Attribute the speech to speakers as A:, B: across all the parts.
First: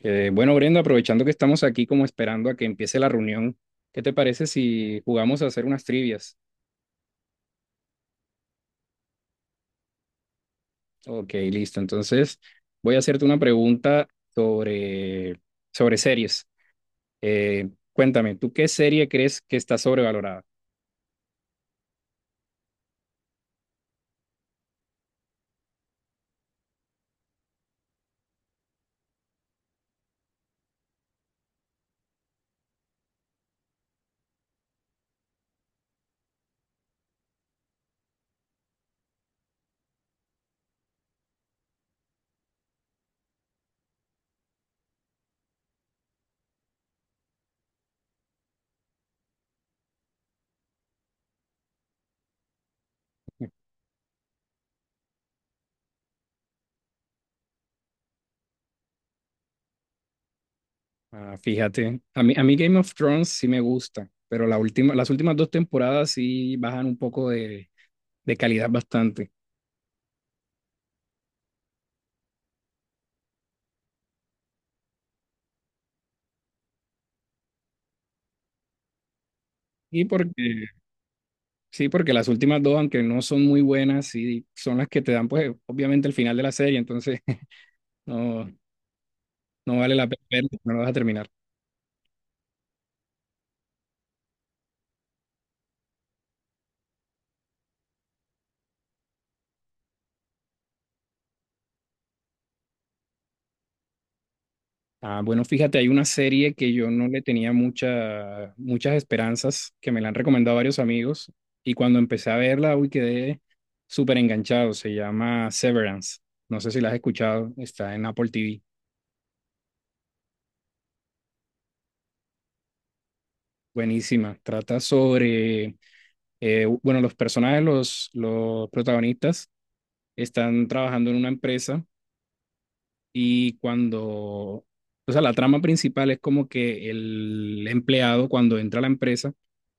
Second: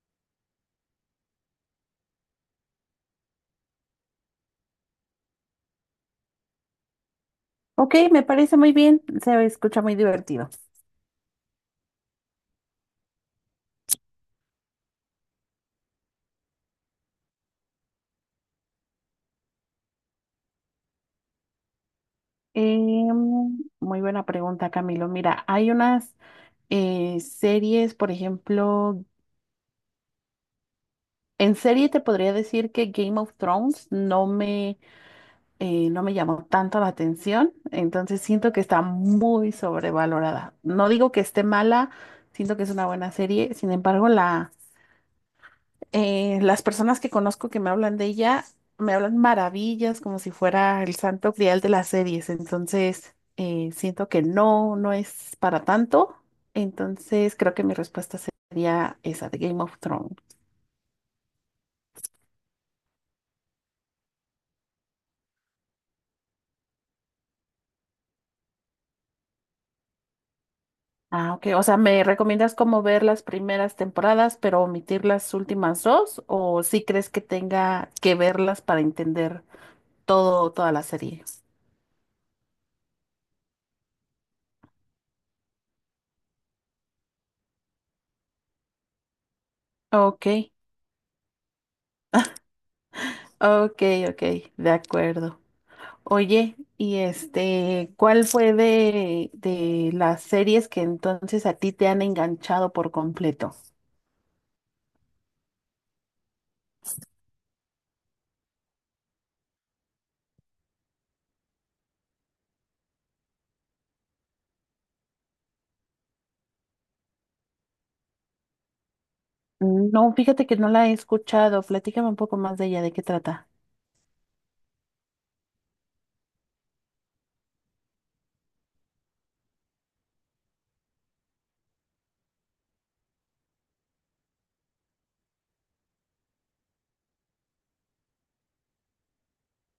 A: Bueno, Brenda, aprovechando que estamos aquí como esperando a que empiece la reunión, ¿qué te parece si jugamos a hacer unas trivias?
B: Ok, me parece muy bien, se escucha muy divertido.
A: Ok, listo. Entonces, voy a hacerte una pregunta sobre, sobre series. Cuéntame, ¿tú qué serie crees que está sobrevalorada?
B: Muy buena pregunta, Camilo. Mira, hay unas series, por ejemplo, en serie te podría decir que Game of Thrones no no me llamó tanto la atención, entonces siento que está muy sobrevalorada. No digo que esté mala, siento que es una buena serie, sin embargo, las personas que conozco que me hablan de ella me hablan maravillas como si fuera el santo grial de las series. Entonces, siento que no es para tanto. Entonces, creo que mi respuesta sería esa de Game of Thrones.
A: Ah, fíjate, a mí Game of Thrones sí me gusta, pero la última, las últimas dos temporadas sí bajan un poco de calidad bastante.
B: Ah, ok. O sea, ¿me recomiendas cómo ver las primeras temporadas, pero omitir las últimas dos? ¿O si crees que tenga que verlas para entender
A: Y porque
B: toda la serie?
A: Sí, porque las últimas dos, aunque no son muy buenas, sí son las que te dan, pues, obviamente el final de la serie, entonces no, no vale la pena
B: Ok,
A: verla, no lo vas a terminar.
B: ok, ok, de acuerdo. Oye, y este, ¿cuál fue de las series que entonces a ti te han enganchado por completo?
A: Ah, bueno, fíjate, hay una serie que yo no le tenía muchas esperanzas, que me la han recomendado varios amigos, y cuando empecé a verla, uy, quedé súper enganchado. Se llama Severance. No sé si la has escuchado, está en Apple TV.
B: No, fíjate que no la he escuchado. Platícame un poco más de ella, ¿de qué trata?
A: Buenísima. Trata sobre, bueno, los personajes, los protagonistas están trabajando en una empresa. O sea, la trama principal es como que el empleado cuando entra a la empresa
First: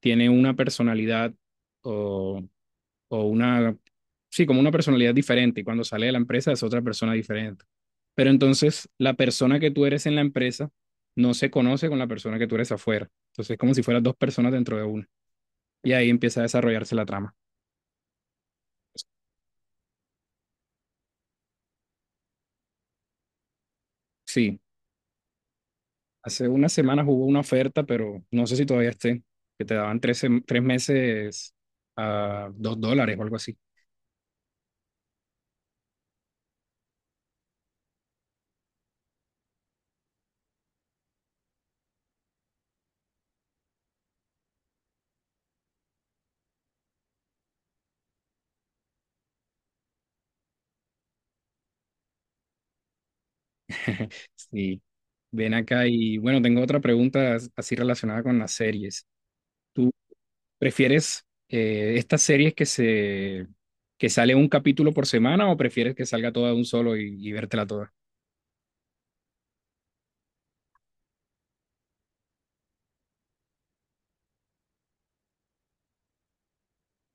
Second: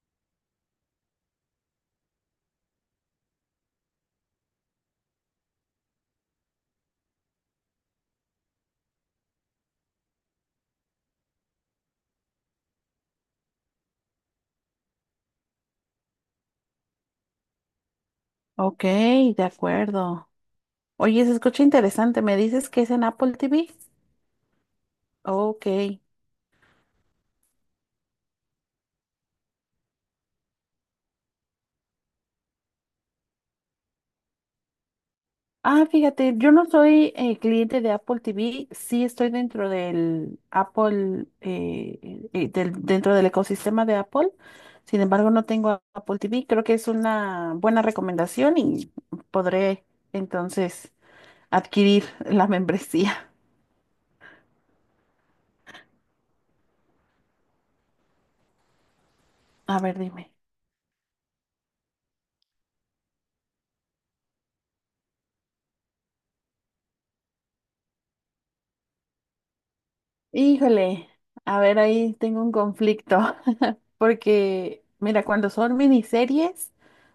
A: tiene una personalidad o, o una, sí, como una personalidad diferente y cuando sale de la empresa es otra persona diferente. Pero entonces la persona que tú eres en la empresa no se conoce con la persona que tú eres afuera. Entonces es como si fueras dos personas dentro de una. Y ahí empieza a desarrollarse la trama.
B: Ok, de acuerdo. Oye, se escucha interesante. ¿Me dices que es en Apple TV?
A: Sí.
B: Ok.
A: Hace una semana hubo una oferta, pero no sé si todavía esté, que te daban tres meses a dos dólares o algo así.
B: Ah, fíjate, yo no soy cliente de Apple TV, sí estoy dentro del Apple, dentro del ecosistema de Apple. Sin embargo, no tengo Apple TV. Creo que es una buena recomendación y podré entonces adquirir la membresía.
A: Sí. Ven acá y bueno, tengo otra pregunta así relacionada con las series.
B: A
A: ¿Tú
B: ver, dime.
A: prefieres estas series que sale un capítulo por semana o prefieres que salga toda de un solo y vértela toda?
B: Híjole, a ver, ahí tengo un conflicto, porque mira, cuando son miniseries,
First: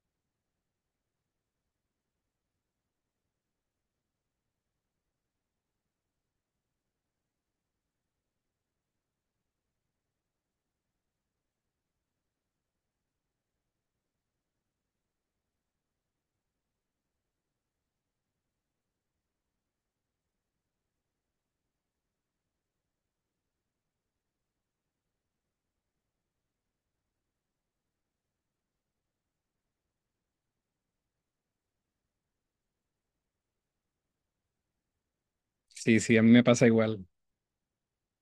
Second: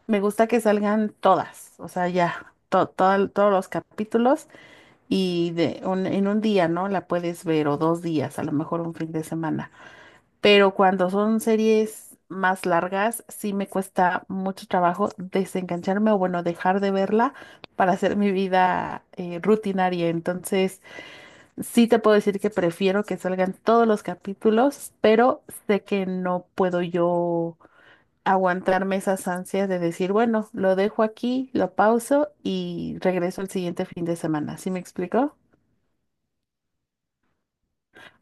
B: me gusta que salgan todas, o sea, ya, todos los capítulos, y de en un día, ¿no? La puedes ver o dos días, a lo mejor un fin de semana. Pero cuando son series más largas, sí me cuesta mucho trabajo desengancharme o bueno, dejar de verla para hacer mi vida rutinaria. Entonces, sí te puedo decir que prefiero que salgan todos los capítulos, pero sé que no puedo yo aguantarme esas ansias de decir, bueno, lo dejo aquí, lo pauso y regreso el siguiente fin de semana. ¿Sí me explico?
A: Sí, sí, a mí me pasa igual.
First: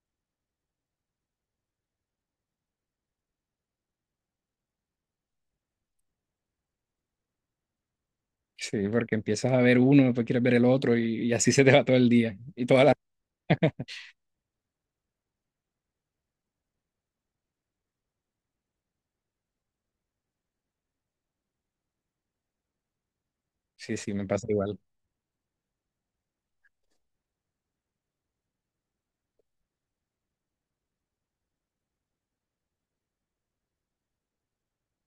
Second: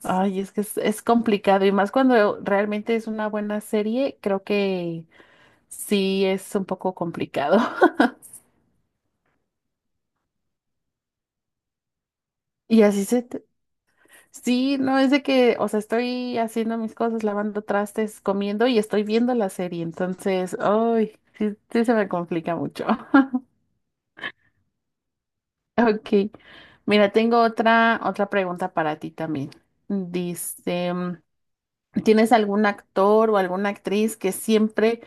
B: Ay, es que es complicado y más cuando realmente es una buena serie, creo que sí es un poco complicado.
A: Sí, porque empiezas a ver uno, después quieres ver el otro y así se te va todo el día y
B: Y
A: toda la...
B: así se... Sí, no es de que, o sea, estoy haciendo mis cosas, lavando trastes, comiendo y estoy viendo la serie, entonces, ay, sí, sí se me complica mucho.
A: Sí, sí, me pasa igual.
B: Ok, mira, tengo otra pregunta para ti también. Dice, ¿tienes algún actor o alguna actriz que siempre?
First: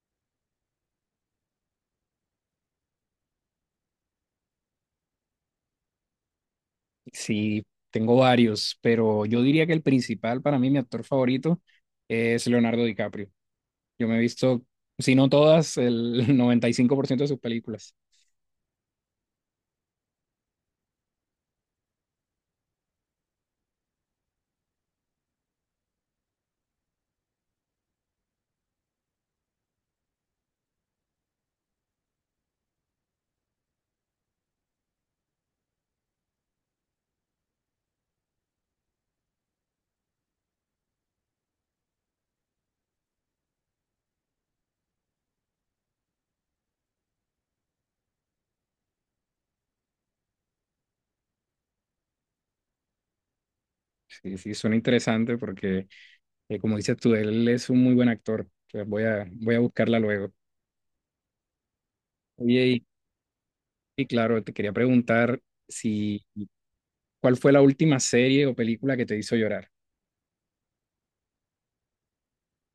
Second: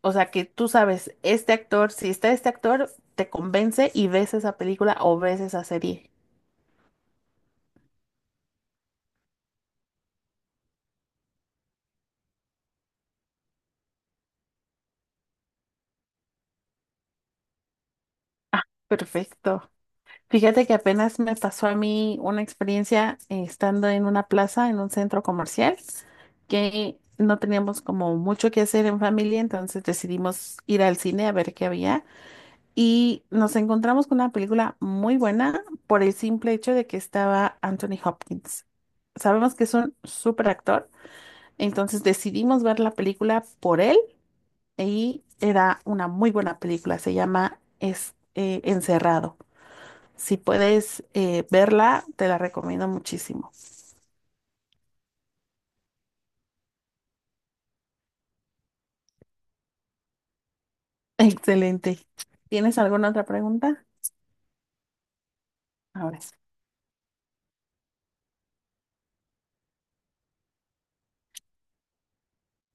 B: O sea, que tú sabes, este actor, si está este actor, te convence y ves esa película o ves esa serie.
A: Sí, tengo varios, pero yo diría que el principal para mí, mi actor favorito, es Leonardo DiCaprio. Yo me he visto, si no todas, el 95% de sus películas.
B: Ah, perfecto. Fíjate que apenas me pasó a mí una experiencia estando en una plaza, en un centro comercial, que no teníamos como mucho que hacer en familia, entonces decidimos ir al cine a ver qué había y nos encontramos con una película muy buena por el simple hecho de que estaba Anthony Hopkins. Sabemos que es un súper actor. Entonces decidimos ver la película por él y era una muy buena película. Se llama Encerrado. Si puedes verla, te la recomiendo muchísimo.
A: Sí, sí, suena interesante porque, como dices tú, él es un muy buen actor. Entonces, voy a buscarla luego.
B: Excelente.
A: Oye,
B: ¿Tienes
A: y,
B: alguna otra pregunta?
A: y claro, te quería preguntar
B: Ahora
A: si,
B: sí.
A: ¿cuál fue la última serie o película que te hizo llorar?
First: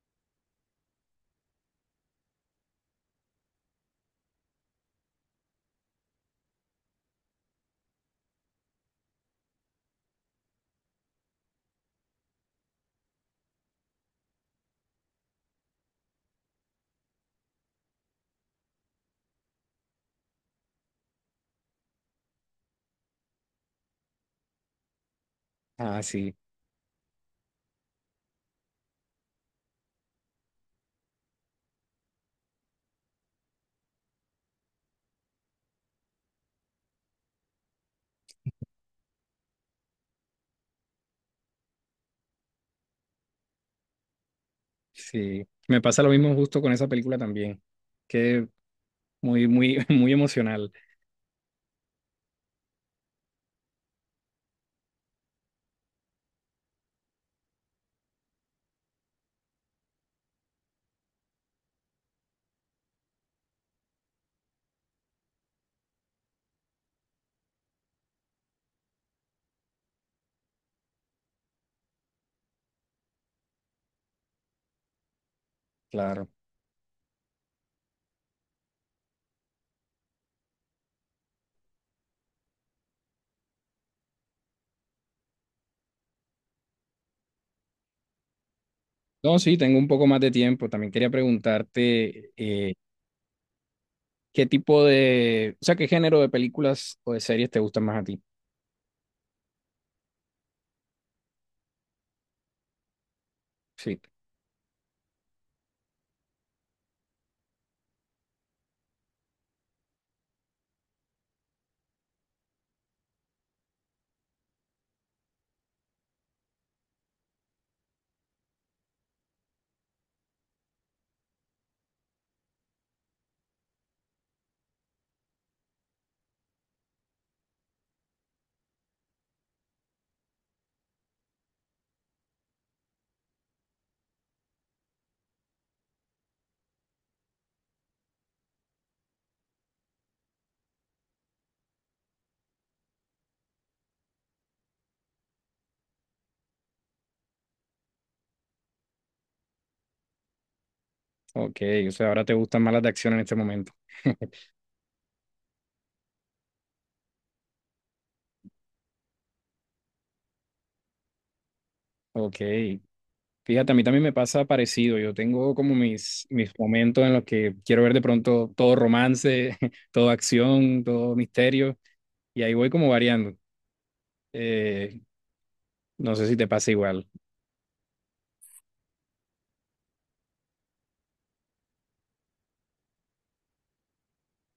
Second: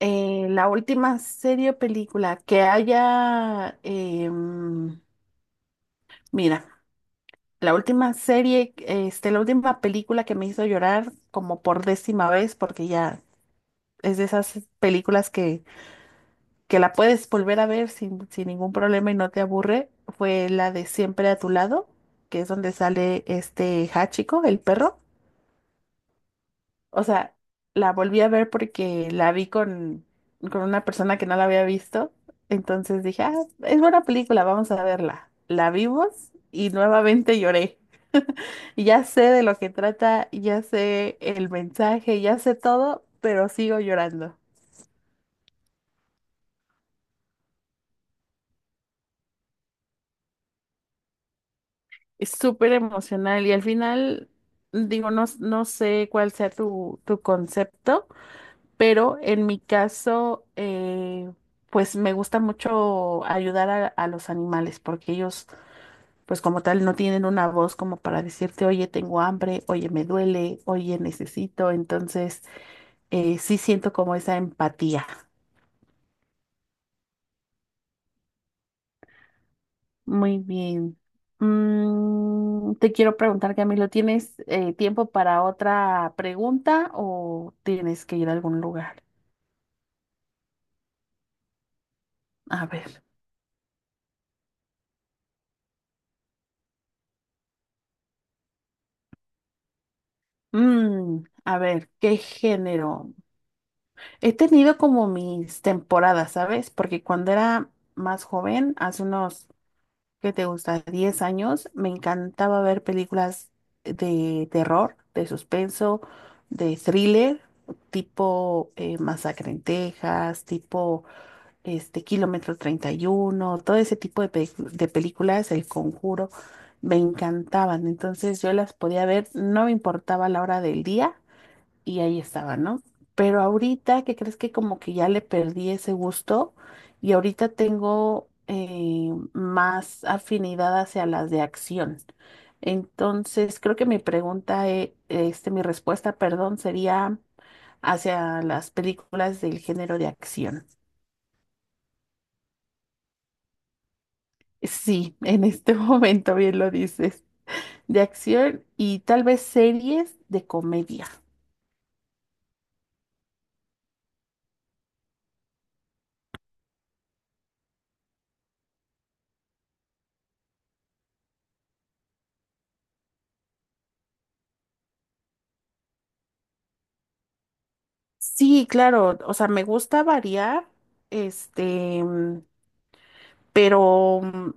B: La última serie o película que haya, mira, la última película que me hizo llorar como por décima vez, porque ya es de esas películas que la puedes volver a ver sin ningún problema y no te aburre, fue la de Siempre a tu lado, que es donde sale este Hachiko, el perro.
A: Ah, sí,
B: O sea, la volví a ver porque la vi con una persona que no la había visto. Entonces dije, ah, es buena película, vamos a verla. La vimos y nuevamente lloré. Y ya sé de lo que trata, ya sé el mensaje, ya sé todo, pero sigo llorando.
A: sí. Me pasa lo mismo justo con esa película también, que muy emocional.
B: Es súper emocional y al final, digo, no, no sé cuál sea tu concepto, pero en mi caso, pues me gusta mucho ayudar a los animales porque ellos, pues como tal, no tienen una voz como para decirte, oye, tengo hambre, oye, me duele, oye, necesito. Entonces, sí siento como esa empatía.
A: Claro.
B: Muy bien. Te quiero preguntar, Camilo, ¿tienes tiempo para otra pregunta o tienes que ir a algún lugar?
A: No, sí, tengo un poco más de tiempo. También quería preguntarte
B: A ver.
A: qué tipo de, o sea, qué género de películas o de series te gustan más a ti.
B: A ver, ¿qué género?
A: Sí,
B: He tenido como mis temporadas, ¿sabes? Porque cuando era más joven, hace unos, ¿qué te gusta? 10 años, me encantaba ver películas de terror, de suspenso, de thriller, tipo Masacre en Texas, tipo... este, Kilómetro treinta y uno, todo ese tipo de, de películas, El Conjuro, me encantaban. Entonces yo las podía ver, no me importaba la hora del día y ahí estaba, ¿no? Pero ahorita, ¿qué crees que como que ya le perdí ese gusto? Y ahorita tengo más afinidad hacia las de acción. Entonces, creo que mi pregunta, mi respuesta, perdón, sería hacia las películas del género de acción.
A: ok, o sea, ahora te gustan más las de acción en este momento.
B: Sí, en este momento bien lo dices, de acción y tal vez series de comedia.
A: Ok, fíjate, a mí también me pasa parecido. Yo tengo como mis momentos en los que quiero ver de pronto todo romance, todo acción, todo misterio, y ahí voy como variando. Eh, no sé si te pasa igual.
B: Sí, claro, o sea, me gusta variar, este, mm, pero mm,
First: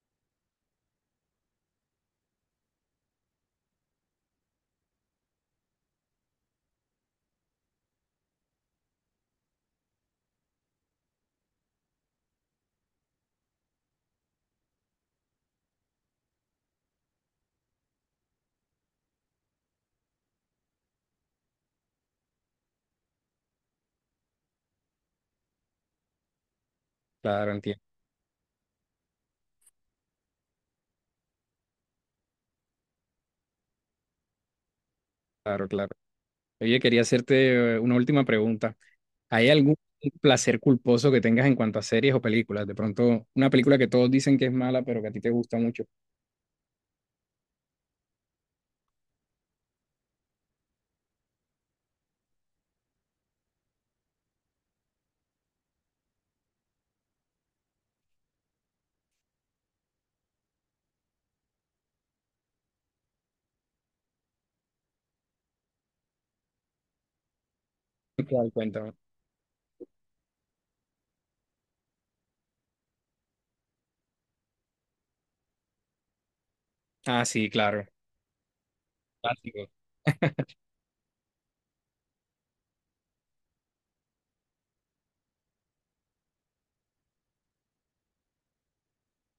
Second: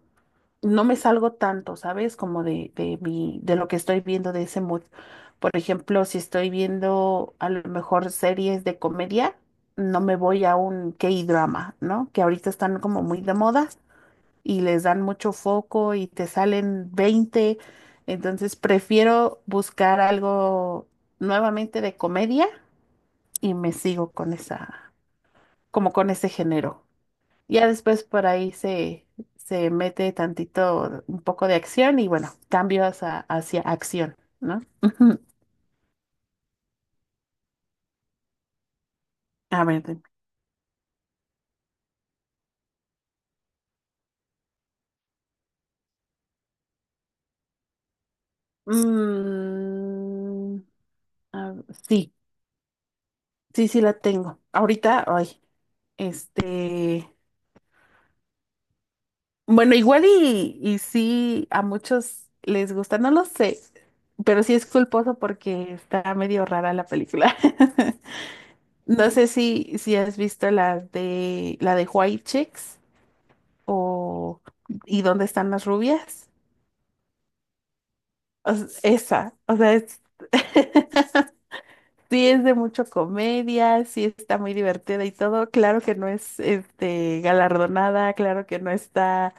B: no me salgo tanto, ¿sabes? Como de mi, de lo que estoy viendo de ese mood. Por ejemplo, si estoy viendo a lo mejor series de comedia, no me voy a un K-drama, ¿no? Que ahorita están como muy de moda, y les dan mucho foco y te salen veinte. Entonces prefiero buscar algo nuevamente de comedia y me sigo con esa, como con ese género.
A: Claro,
B: Ya
A: entiendo.
B: después por ahí se mete tantito, un poco de acción y bueno, cambios hacia acción, ¿no?
A: Claro, claro. Oye, quería hacerte una última pregunta. ¿Hay
B: A
A: algún
B: ver.
A: placer culposo que tengas en cuanto a series o películas? De pronto, una película que todos dicen que es mala, pero que a ti te gusta mucho.
B: Mm, a- sí, sí, sí la tengo. Ahorita, ay, este. Bueno, igual y sí, a muchos les gusta, no lo sé, pero sí es culposo porque está medio rara la película.
A: ¿Cuál? Cuéntame.
B: No sé si has visto la de White Chicks o ¿Y dónde están las rubias?
A: Ah, sí, claro.
B: Esa, o
A: Clásico.
B: sea, es, sí es de mucho comedia, sí está muy divertida y todo. Claro que no es este galardonada, claro que no está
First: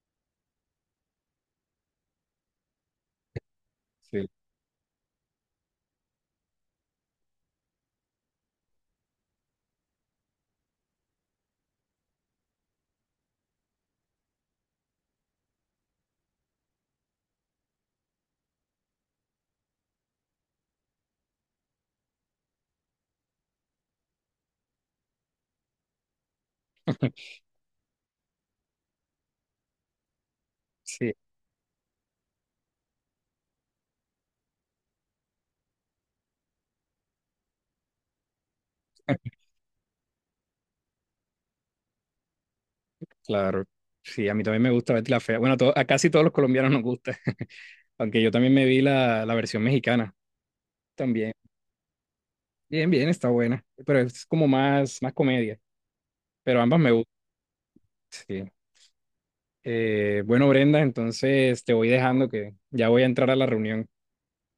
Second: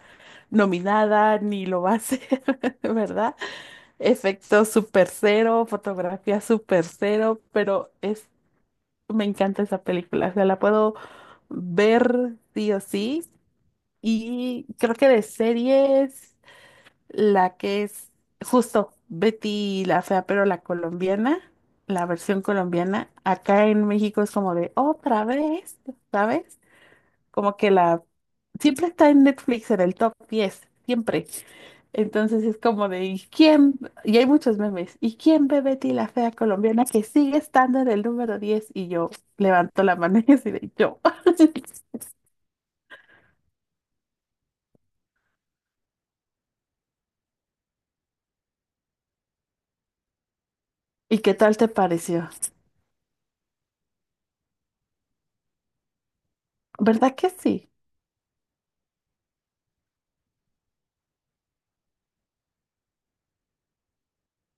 B: nominada ni lo va a ser, ¿verdad?
A: Sí,
B: Efectos super cero, fotografía super cero, pero es, me encanta esa película, o sea, la puedo ver sí o sí. Y creo que de series, la que es justo Betty la Fea, pero la colombiana, la versión colombiana, acá en México es como de otra vez, ¿sabes? Como que la, siempre está en Netflix en el top 10
A: sí,
B: siempre. Entonces es como de, ¿y quién? Y hay muchos memes. ¿Y quién ve Betty la fea colombiana que sigue estando en el número 10? Y yo levanto la mano y así de yo.
A: claro. Sí, a mí también me gusta Betty la Fea. Bueno, a casi todos los colombianos nos gusta, aunque yo también me vi la versión mexicana
B: ¿Y
A: también.
B: qué tal te pareció?
A: Bien, bien, está buena, pero es como más comedia, pero ambas me gustan.
B: ¿Verdad que sí?
A: Sí. Bueno, Brenda, entonces te voy dejando que ya voy a entrar a la reunión,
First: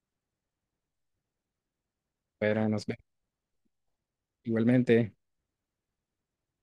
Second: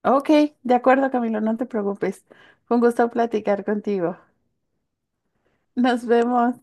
B: Ok, de acuerdo, Camilo, no te preocupes.
A: pero
B: Fue un
A: nos
B: gusto
A: vemos
B: platicar contigo.
A: igualmente.
B: Nos vemos.